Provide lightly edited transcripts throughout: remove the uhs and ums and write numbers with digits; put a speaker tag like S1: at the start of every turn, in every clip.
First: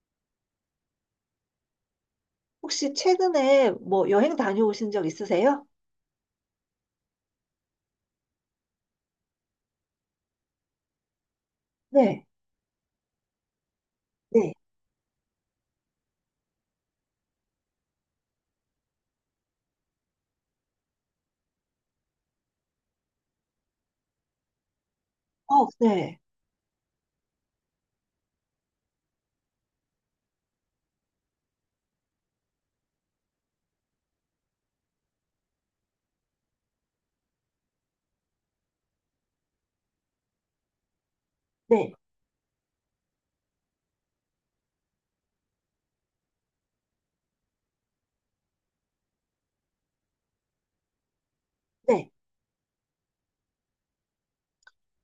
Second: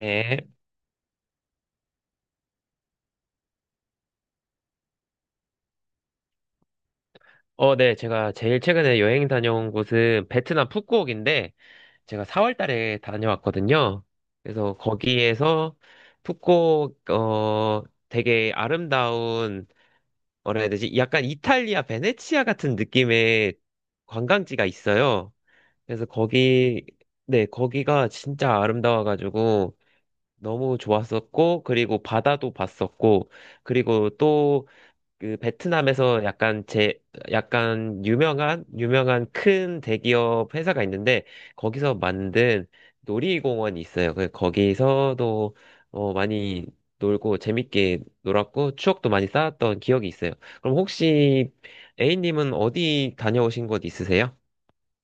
S1: 네.
S2: 혹시 최근에 뭐 여행 다녀오신 적 있으세요?
S1: 네. 제가 제일 최근에 여행 다녀온 곳은 베트남 푸꾸옥인데,
S2: 네,
S1: 제가 4월 달에 다녀왔거든요.
S2: 네,
S1: 그래서 거기에서 푸꾸옥, 되게 아름다운, 뭐라 해야 되지? 약간 이탈리아 베네치아 같은 느낌의 관광지가 있어요.
S2: 어,
S1: 그래서
S2: 네,
S1: 거기, 네, 거기가 진짜 아름다워가지고 너무 좋았었고, 그리고 바다도 봤었고, 그리고 또 그 베트남에서 약간 제 약간 유명한 유명한 큰 대기업 회사가 있는데
S2: 네,
S1: 거기서 만든 놀이공원이 있어요. 그 거기서도 많이 놀고 재밌게 놀았고 추억도 많이 쌓았던 기억이 있어요. 그럼 혹시
S2: 네.
S1: A님은 어디 다녀오신 곳 있으세요?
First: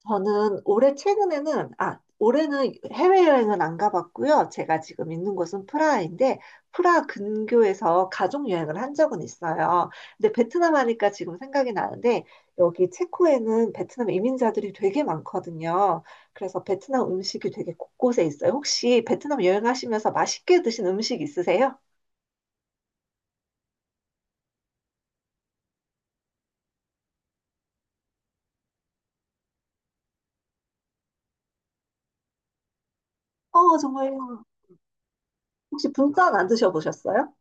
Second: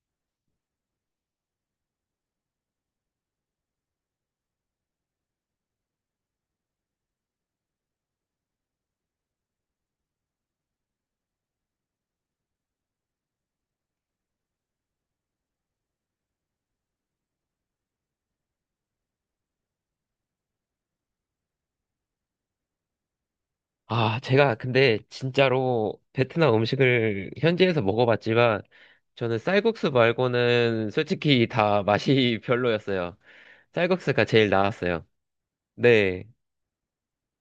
S2: 저는 올해 최근에는, 아, 올해는 해외여행은 안 가봤고요. 제가 지금 있는 곳은 프라하인데, 프라하 근교에서 가족여행을 한 적은 있어요. 근데 베트남 하니까 지금 생각이 나는데, 여기 체코에는 베트남 이민자들이 되게 많거든요. 그래서 베트남 음식이 되게 곳곳에 있어요. 혹시 베트남 여행하시면서 맛있게 드신 음식 있으세요?
S1: 아, 제가 근데 진짜로 베트남 음식을 현지에서 먹어봤지만 저는 쌀국수 말고는 솔직히 다 맛이 별로였어요.
S2: 어,
S1: 쌀국수가
S2: 정말요.
S1: 제일 나았어요.
S2: 혹시
S1: 네.
S2: 분짜 안 드셔보셨어요?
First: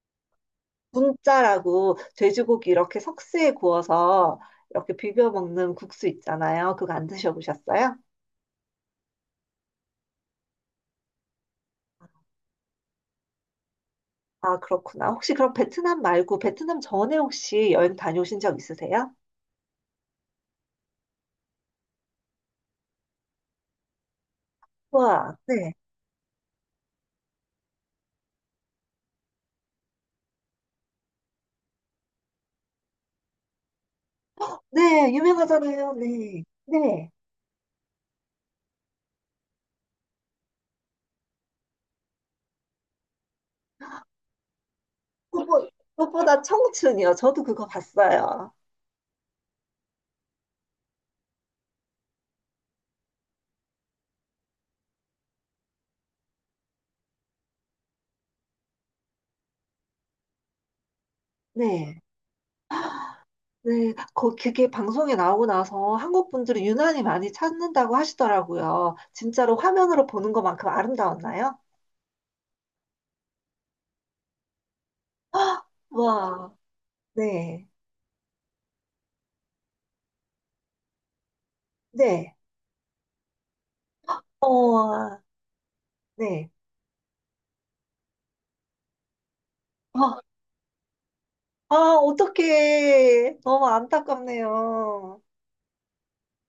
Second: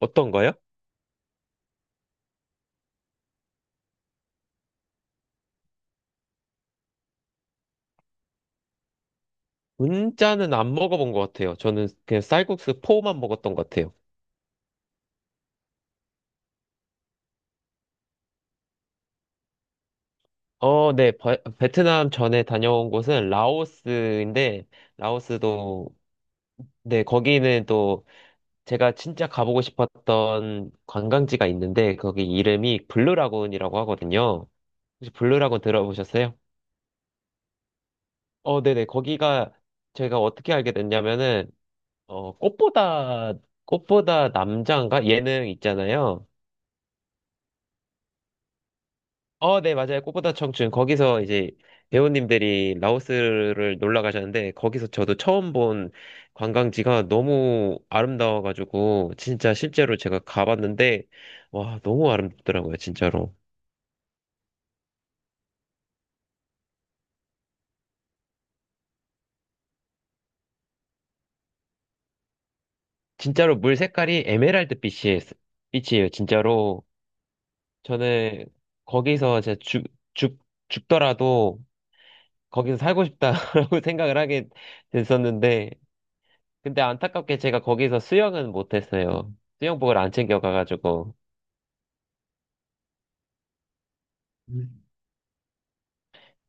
S1: 어떤 거요?
S2: 분짜라고 돼지고기 이렇게 석쇠에 구워서 이렇게 비벼 먹는 국수 있잖아요. 그거 안 드셔보셨어요?
S1: 문자는 안 먹어본 것 같아요. 저는 그냥 쌀국수 포만 먹었던 것 같아요.
S2: 아, 그렇구나. 혹시 그럼 베트남 말고 베트남 전에 혹시 여행 다녀오신 적 있으세요?
S1: 네. 베트남 전에 다녀온 곳은 라오스인데,
S2: 와, 네.
S1: 라오스도, 네, 거기는 또 제가 진짜 가보고 싶었던 관광지가 있는데, 거기 이름이 블루라군이라고 하거든요. 혹시
S2: 네,
S1: 블루라군
S2: 유명하잖아요.
S1: 들어보셨어요?
S2: 네. 네.
S1: 네네. 거기가 제가 어떻게 알게 됐냐면은, 어, 꽃보다, 꽃보다 남자인가? 예능
S2: 무엇보-
S1: 있잖아요.
S2: 무엇보다 청춘이요. 저도 그거 봤어요.
S1: 네, 맞아요. 꽃보다 청춘. 거기서 이제 배우님들이 라오스를 놀러 가셨는데, 거기서 저도 처음 본 관광지가 너무 아름다워가지고, 진짜 실제로 제가 가봤는데, 와,
S2: 네.
S1: 너무 아름답더라고요, 진짜로.
S2: 네, 그게 방송에 나오고 나서 한국 분들이 유난히 많이 찾는다고 하시더라고요. 진짜로 화면으로 보는 것만큼 아름다웠나요?
S1: 진짜로 물 색깔이 에메랄드 빛이에요,
S2: 와,
S1: 진짜로.
S2: 네,
S1: 저는 거기서 제가 죽, 죽더라도
S2: 네,
S1: 거기서 살고 싶다라고 생각을 하게
S2: 어,
S1: 됐었는데,
S2: 네.
S1: 근데 안타깝게 제가 거기서 수영은 못했어요. 수영복을 안
S2: 아,
S1: 챙겨가가지고.
S2: 아, 어떡해. 너무
S1: 음.
S2: 안타깝네요.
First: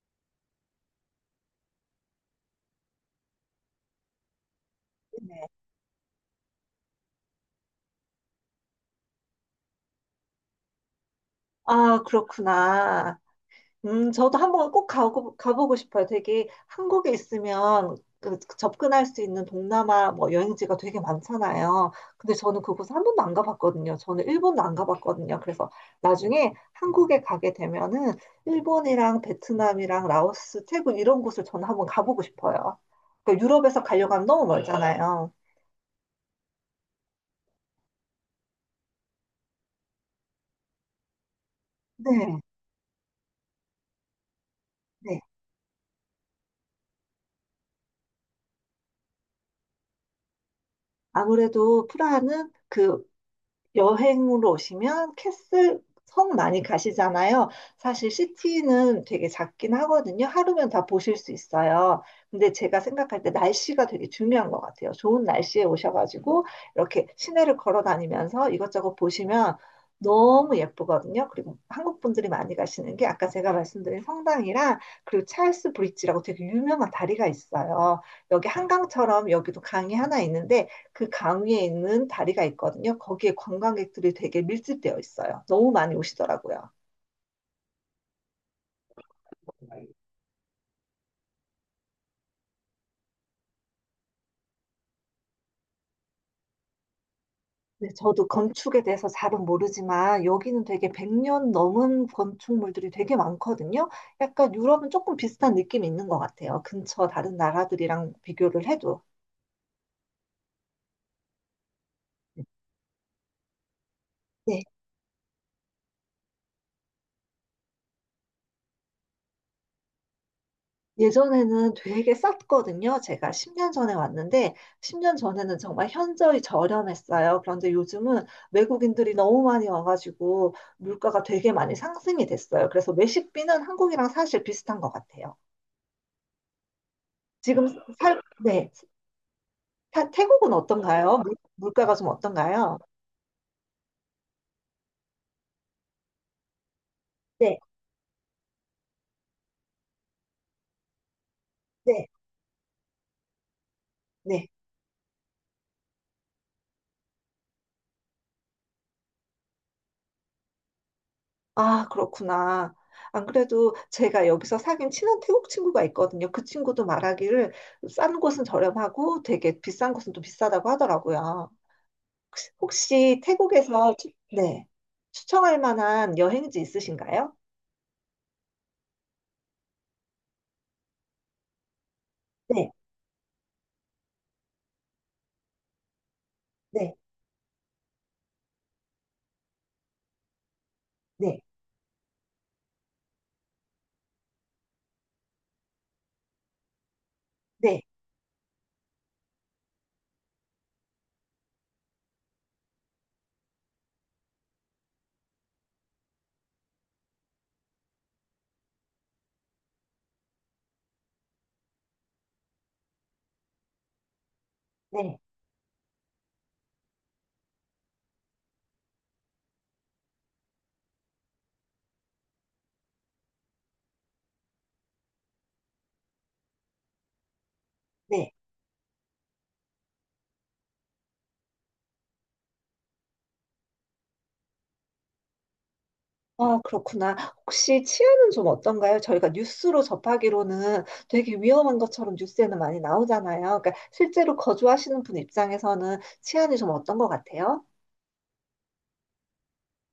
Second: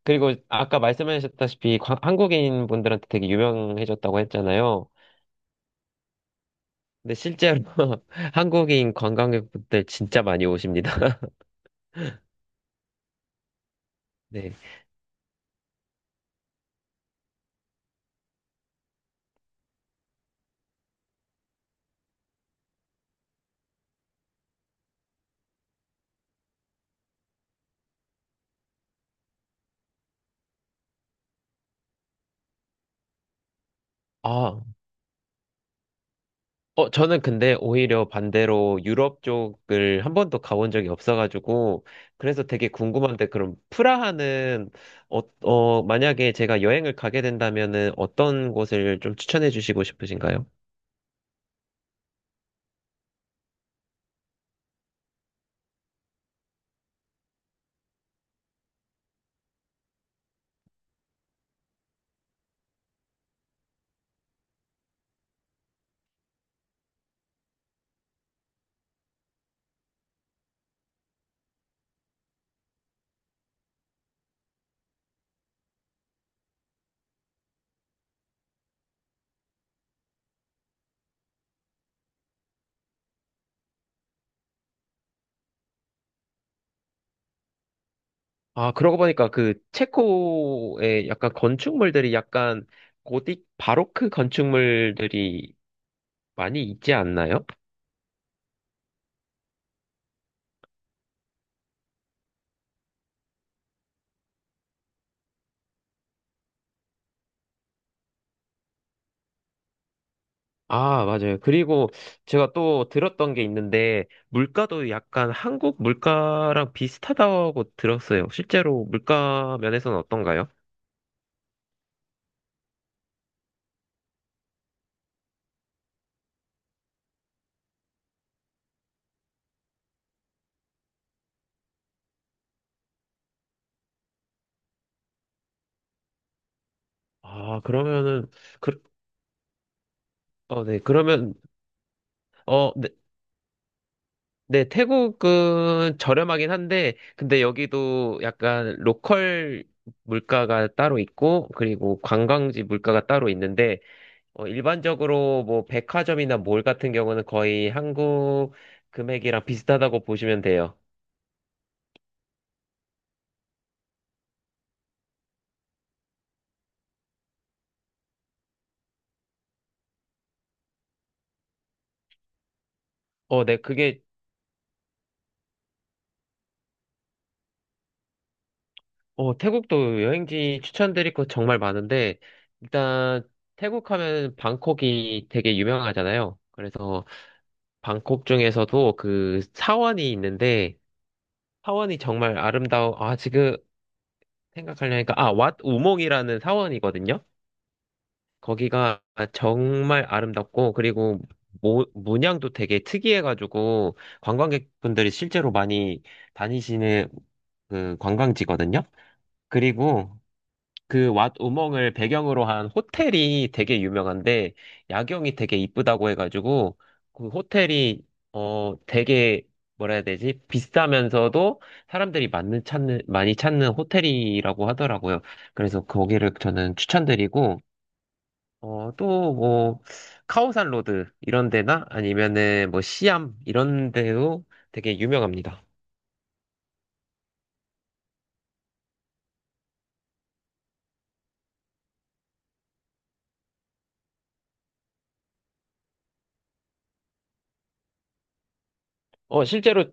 S1: 그리고 아까 말씀하셨다시피 한국인 분들한테 되게 유명해졌다고 했잖아요.
S2: 네.
S1: 근데 실제로 한국인 관광객분들 진짜 많이 오십니다.
S2: 아, 그렇구나. 저도
S1: 네.
S2: 한번 꼭 가보고 싶어요. 되게 한국에 있으면 그 접근할 수 있는 동남아 뭐 여행지가 되게 많잖아요. 근데 저는 그곳 한 번도 안 가봤거든요. 저는 일본도 안 가봤거든요. 그래서 나중에 한국에 가게 되면은 일본이랑 베트남이랑 라오스, 태국 이런 곳을 저는 한번 가보고 싶어요. 그러니까 유럽에서 가려고 하면 너무
S1: 아,
S2: 멀잖아요.
S1: 저는 근데 오히려 반대로 유럽 쪽을 한 번도 가본 적이 없어가지고,
S2: 네,
S1: 그래서 되게 궁금한데, 그럼 프라하는,
S2: 네.
S1: 만약에 제가 여행을 가게 된다면은 어떤 곳을 좀 추천해 주시고 싶으신가요?
S2: 아무래도 프라하는 그 여행으로 오시면 캐슬 섬 많이 가시잖아요. 사실 시티는 되게 작긴 하거든요. 하루면 다 보실 수 있어요. 근데 제가 생각할 때 날씨가 되게 중요한 것 같아요. 좋은 날씨에 오셔가지고 이렇게 시내를 걸어 다니면서 이것저것 보시면 너무 예쁘거든요. 그리고 한국 분들이 많이 가시는 게 아까 제가 말씀드린 성당이랑 그리고 찰스 브릿지라고 되게 유명한 다리가 있어요. 여기 한강처럼 여기도 강이 하나 있는데 그 강 위에 있는 다리가 있거든요. 거기에 관광객들이 되게 밀집되어 있어요. 너무 많이 오시더라고요.
S1: 아, 그러고 보니까 그 체코의 약간 건축물들이 약간 고딕 바로크 건축물들이 많이 있지 않나요?
S2: 네, 저도 건축에 대해서 잘은 모르지만 여기는 되게 100년 넘은 건축물들이 되게 많거든요. 약간 유럽은 조금 비슷한 느낌이 있는 것 같아요. 근처 다른 나라들이랑 비교를 해도.
S1: 아, 맞아요. 그리고 제가 또 들었던 게 있는데
S2: 네.
S1: 물가도 약간 한국 물가랑 비슷하다고 들었어요. 실제로 물가 면에서는 어떤가요?
S2: 예전에는 되게 쌌거든요. 제가 10년 전에 왔는데, 10년 전에는 정말 현저히 저렴했어요. 그런데 요즘은 외국인들이 너무 많이 와가지고 물가가 되게 많이 상승이 됐어요. 그래서 외식비는 한국이랑 사실 비슷한 것 같아요.
S1: 아,
S2: 지금 살,
S1: 그러면은
S2: 네.
S1: 그,
S2: 태국은
S1: 네.
S2: 어떤가요?
S1: 그러면
S2: 물가가 좀 어떤가요?
S1: 네. 네, 태국은 저렴하긴 한데, 근데
S2: 네,
S1: 여기도 약간 로컬 물가가 따로 있고, 그리고
S2: 네,
S1: 관광지 물가가 따로 있는데,
S2: 네.
S1: 일반적으로 뭐 백화점이나 몰 같은 경우는 거의 한국 금액이랑 비슷하다고 보시면 돼요.
S2: 아, 그렇구나. 안 그래도 제가 여기서 사귄 친한 태국 친구가 있거든요. 그 친구도 말하기를 싼 곳은 저렴하고 되게 비싼 곳은 또 비싸다고 하더라고요. 혹시
S1: 네,
S2: 태국에서
S1: 그게,
S2: 네, 추천할 만한 여행지 있으신가요?
S1: 태국도 여행지 추천드릴 거 정말 많은데,
S2: 네,
S1: 일단 태국 하면 방콕이 되게 유명하잖아요.
S2: 네,
S1: 그래서 방콕 중에서도 그 사원이 있는데,
S2: 네,
S1: 사원이 정말 아름다워. 아, 지금 생각하려니까. 아, 왓 우몽이라는 사원이거든요.
S2: 네,
S1: 거기가 정말 아름답고, 그리고 문양도 되게 특이해가지고, 관광객분들이 실제로 많이 다니시는 그 관광지거든요. 그리고 그 왓 우멍을 배경으로 한 호텔이 되게 유명한데
S2: 네,
S1: 야경이 되게 이쁘다고 해가지고 그 호텔이 되게 뭐라 해야 되지? 비싸면서도 사람들이 많이 찾는 호텔이라고 하더라고요. 그래서 거기를 저는 추천드리고
S2: 네.
S1: 어또 뭐 카오산 로드 이런 데나 아니면은 뭐 시암 이런 데도 되게 유명합니다.
S2: 아, 그렇구나. 혹시 치안은 좀 어떤가요? 저희가 뉴스로 접하기로는 되게 위험한 것처럼 뉴스에는 많이 나오잖아요. 그러니까 실제로 거주하시는 분 입장에서는 치안이 좀 어떤 것 같아요?
S1: 실제로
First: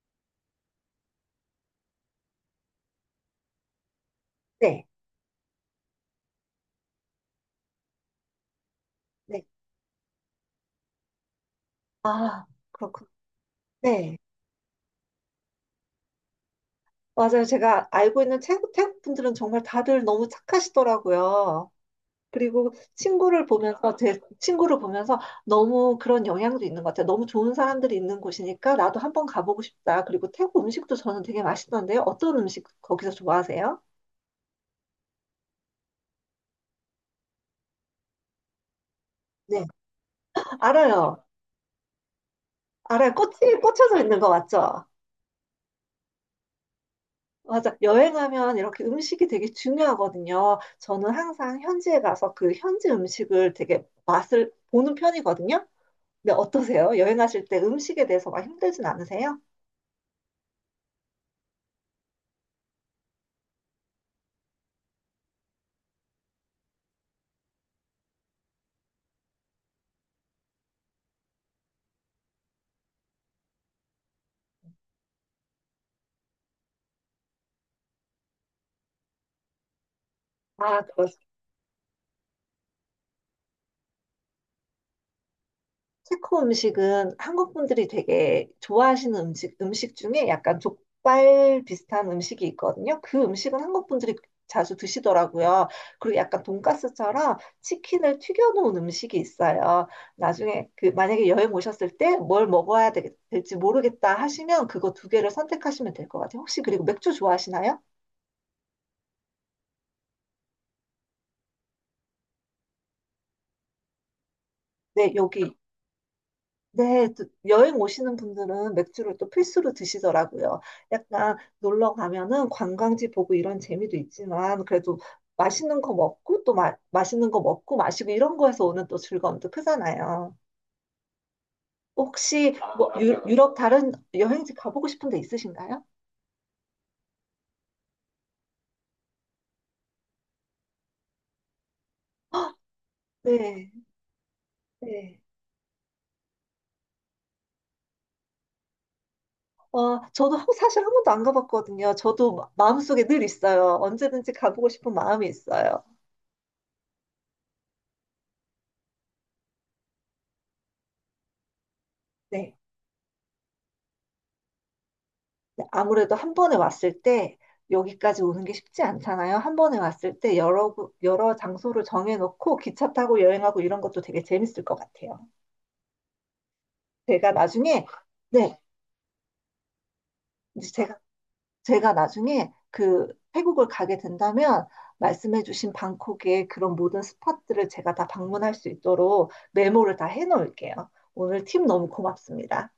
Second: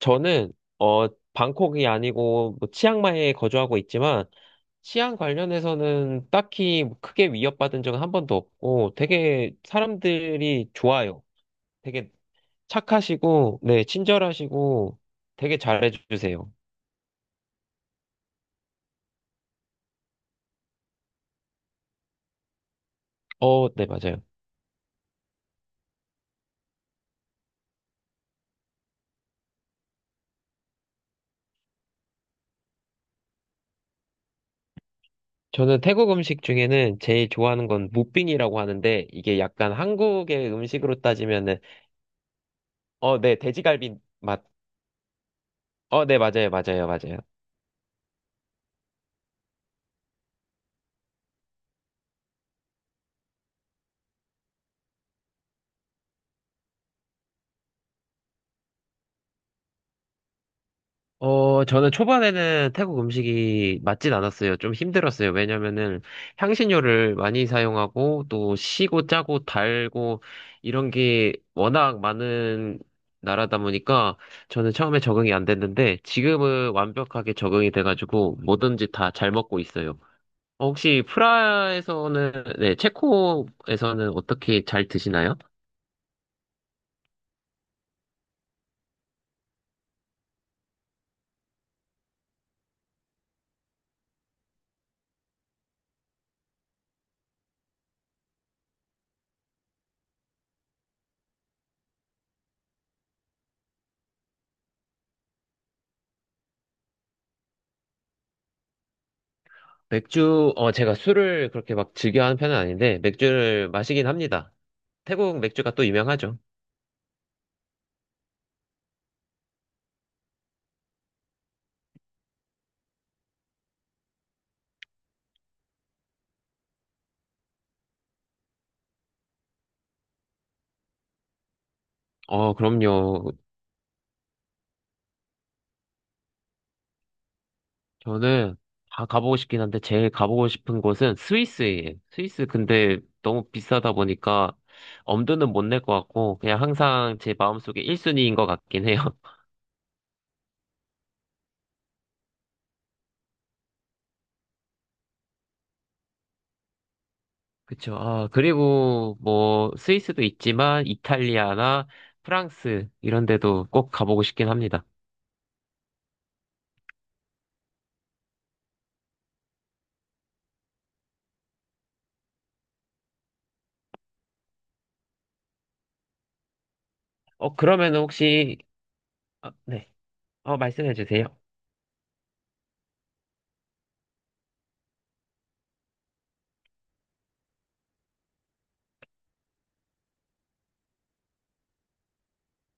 S1: 저는 어 방콕이 아니고 뭐 치앙마이에 거주하고 있지만
S2: 네.
S1: 치안 관련해서는 딱히 뭐 크게 위협받은 적은 한 번도 없고,
S2: 네.
S1: 되게 사람들이 좋아요. 되게
S2: 아, 그렇군.
S1: 착하시고, 네,
S2: 네.
S1: 친절하시고, 되게 잘해주세요.
S2: 맞아요. 제가 알고 있는 태국 분들은 정말 다들 너무 착하시더라고요. 그리고 친구를
S1: 네,
S2: 보면서, 제
S1: 맞아요.
S2: 친구를 보면서 너무 그런 영향도 있는 것 같아요. 너무 좋은 사람들이 있는 곳이니까 나도 한번 가보고 싶다. 그리고 태국 음식도 저는 되게 맛있던데요. 어떤 음식 거기서 좋아하세요?
S1: 저는 태국 음식 중에는 제일 좋아하는 건 무빙이라고 하는데, 이게
S2: 네.
S1: 약간 한국의 음식으로
S2: 알아요.
S1: 따지면은,
S2: 알아요.
S1: 네,
S2: 꽃이
S1: 돼지갈비
S2: 꽂혀져 있는 거
S1: 맛.
S2: 맞죠?
S1: 네, 맞아요, 맞아요, 맞아요.
S2: 맞아. 여행하면 이렇게 음식이 되게 중요하거든요. 저는 항상 현지에 가서 그 현지 음식을 되게 맛을 보는 편이거든요. 근데 어떠세요? 여행하실 때 음식에 대해서 막 힘들진 않으세요?
S1: 저는 초반에는 태국 음식이 맞진 않았어요. 좀 힘들었어요. 왜냐면은 향신료를 많이 사용하고 또 시고 짜고 달고 이런 게 워낙 많은 나라다 보니까 저는 처음에 적응이 안 됐는데 지금은 완벽하게 적응이 돼가지고 뭐든지 다 잘 먹고 있어요.
S2: 아,
S1: 혹시 프라에서는, 네, 체코에서는 어떻게 잘 드시나요?
S2: 체코 음식은 한국 분들이 되게 좋아하시는 음식 중에 약간 족발 비슷한 음식이 있거든요. 그 음식은 한국 분들이 자주 드시더라고요. 그리고 약간 돈가스처럼 치킨을 튀겨놓은 음식이 있어요. 나중에 그 만약에 여행 오셨을 때 뭘 먹어야 될지 모르겠다 하시면 그거 두 개를 선택하시면 될 것 같아요. 혹시 그리고 맥주 좋아하시나요?
S1: 맥주, 제가 술을 그렇게 막 즐겨하는 편은 아닌데, 맥주를 마시긴 합니다.
S2: 네,
S1: 태국
S2: 여기
S1: 맥주가 또 유명하죠.
S2: 네, 또 여행 오시는 분들은 맥주를 또 필수로 드시더라고요. 약간 놀러 가면은 관광지 보고 이런 재미도 있지만 그래도 맛있는 거 먹고 또 맛있는 거 먹고 마시고 이런 거에서 오는 또 즐거움도 크잖아요. 혹시 아, 뭐
S1: 그럼요.
S2: 유럽 다른 여행지 가보고 싶은 데 있으신가요?
S1: 저는 다 가보고 싶긴 한데, 제일 가보고 싶은 곳은 스위스예요. 스위스 근데 너무
S2: 네,
S1: 비싸다 보니까
S2: 네.
S1: 엄두는 못 낼 것 같고, 그냥 항상 제 마음속에 1순위인 것 같긴 해요.
S2: 어, 저도 사실 한 번도 안 가봤거든요. 저도 마음속에 늘 있어요. 언제든지 가보고 싶은 마음이 있어요.
S1: 그쵸. 아, 그리고 뭐, 스위스도 있지만, 이탈리아나
S2: 네.
S1: 프랑스, 이런 데도 꼭 가보고 싶긴 합니다.
S2: 네, 아무래도 한 번에 왔을 때 여기까지 오는 게 쉽지 않잖아요. 한 번에 왔을 때 여러, 여러 장소를 정해놓고 기차 타고 여행하고 이런 것도 되게 재밌을 것 같아요. 제가 나중에,
S1: 그러면
S2: 네,
S1: 혹시 아, 네.
S2: 이제
S1: 말씀해
S2: 제가,
S1: 주세요.
S2: 제가 나중에 그 태국을 가게 된다면 말씀해주신 방콕의 그런 모든 스팟들을 제가 다 방문할 수 있도록 메모를 다 해놓을게요. 오늘 팁 너무 고맙습니다.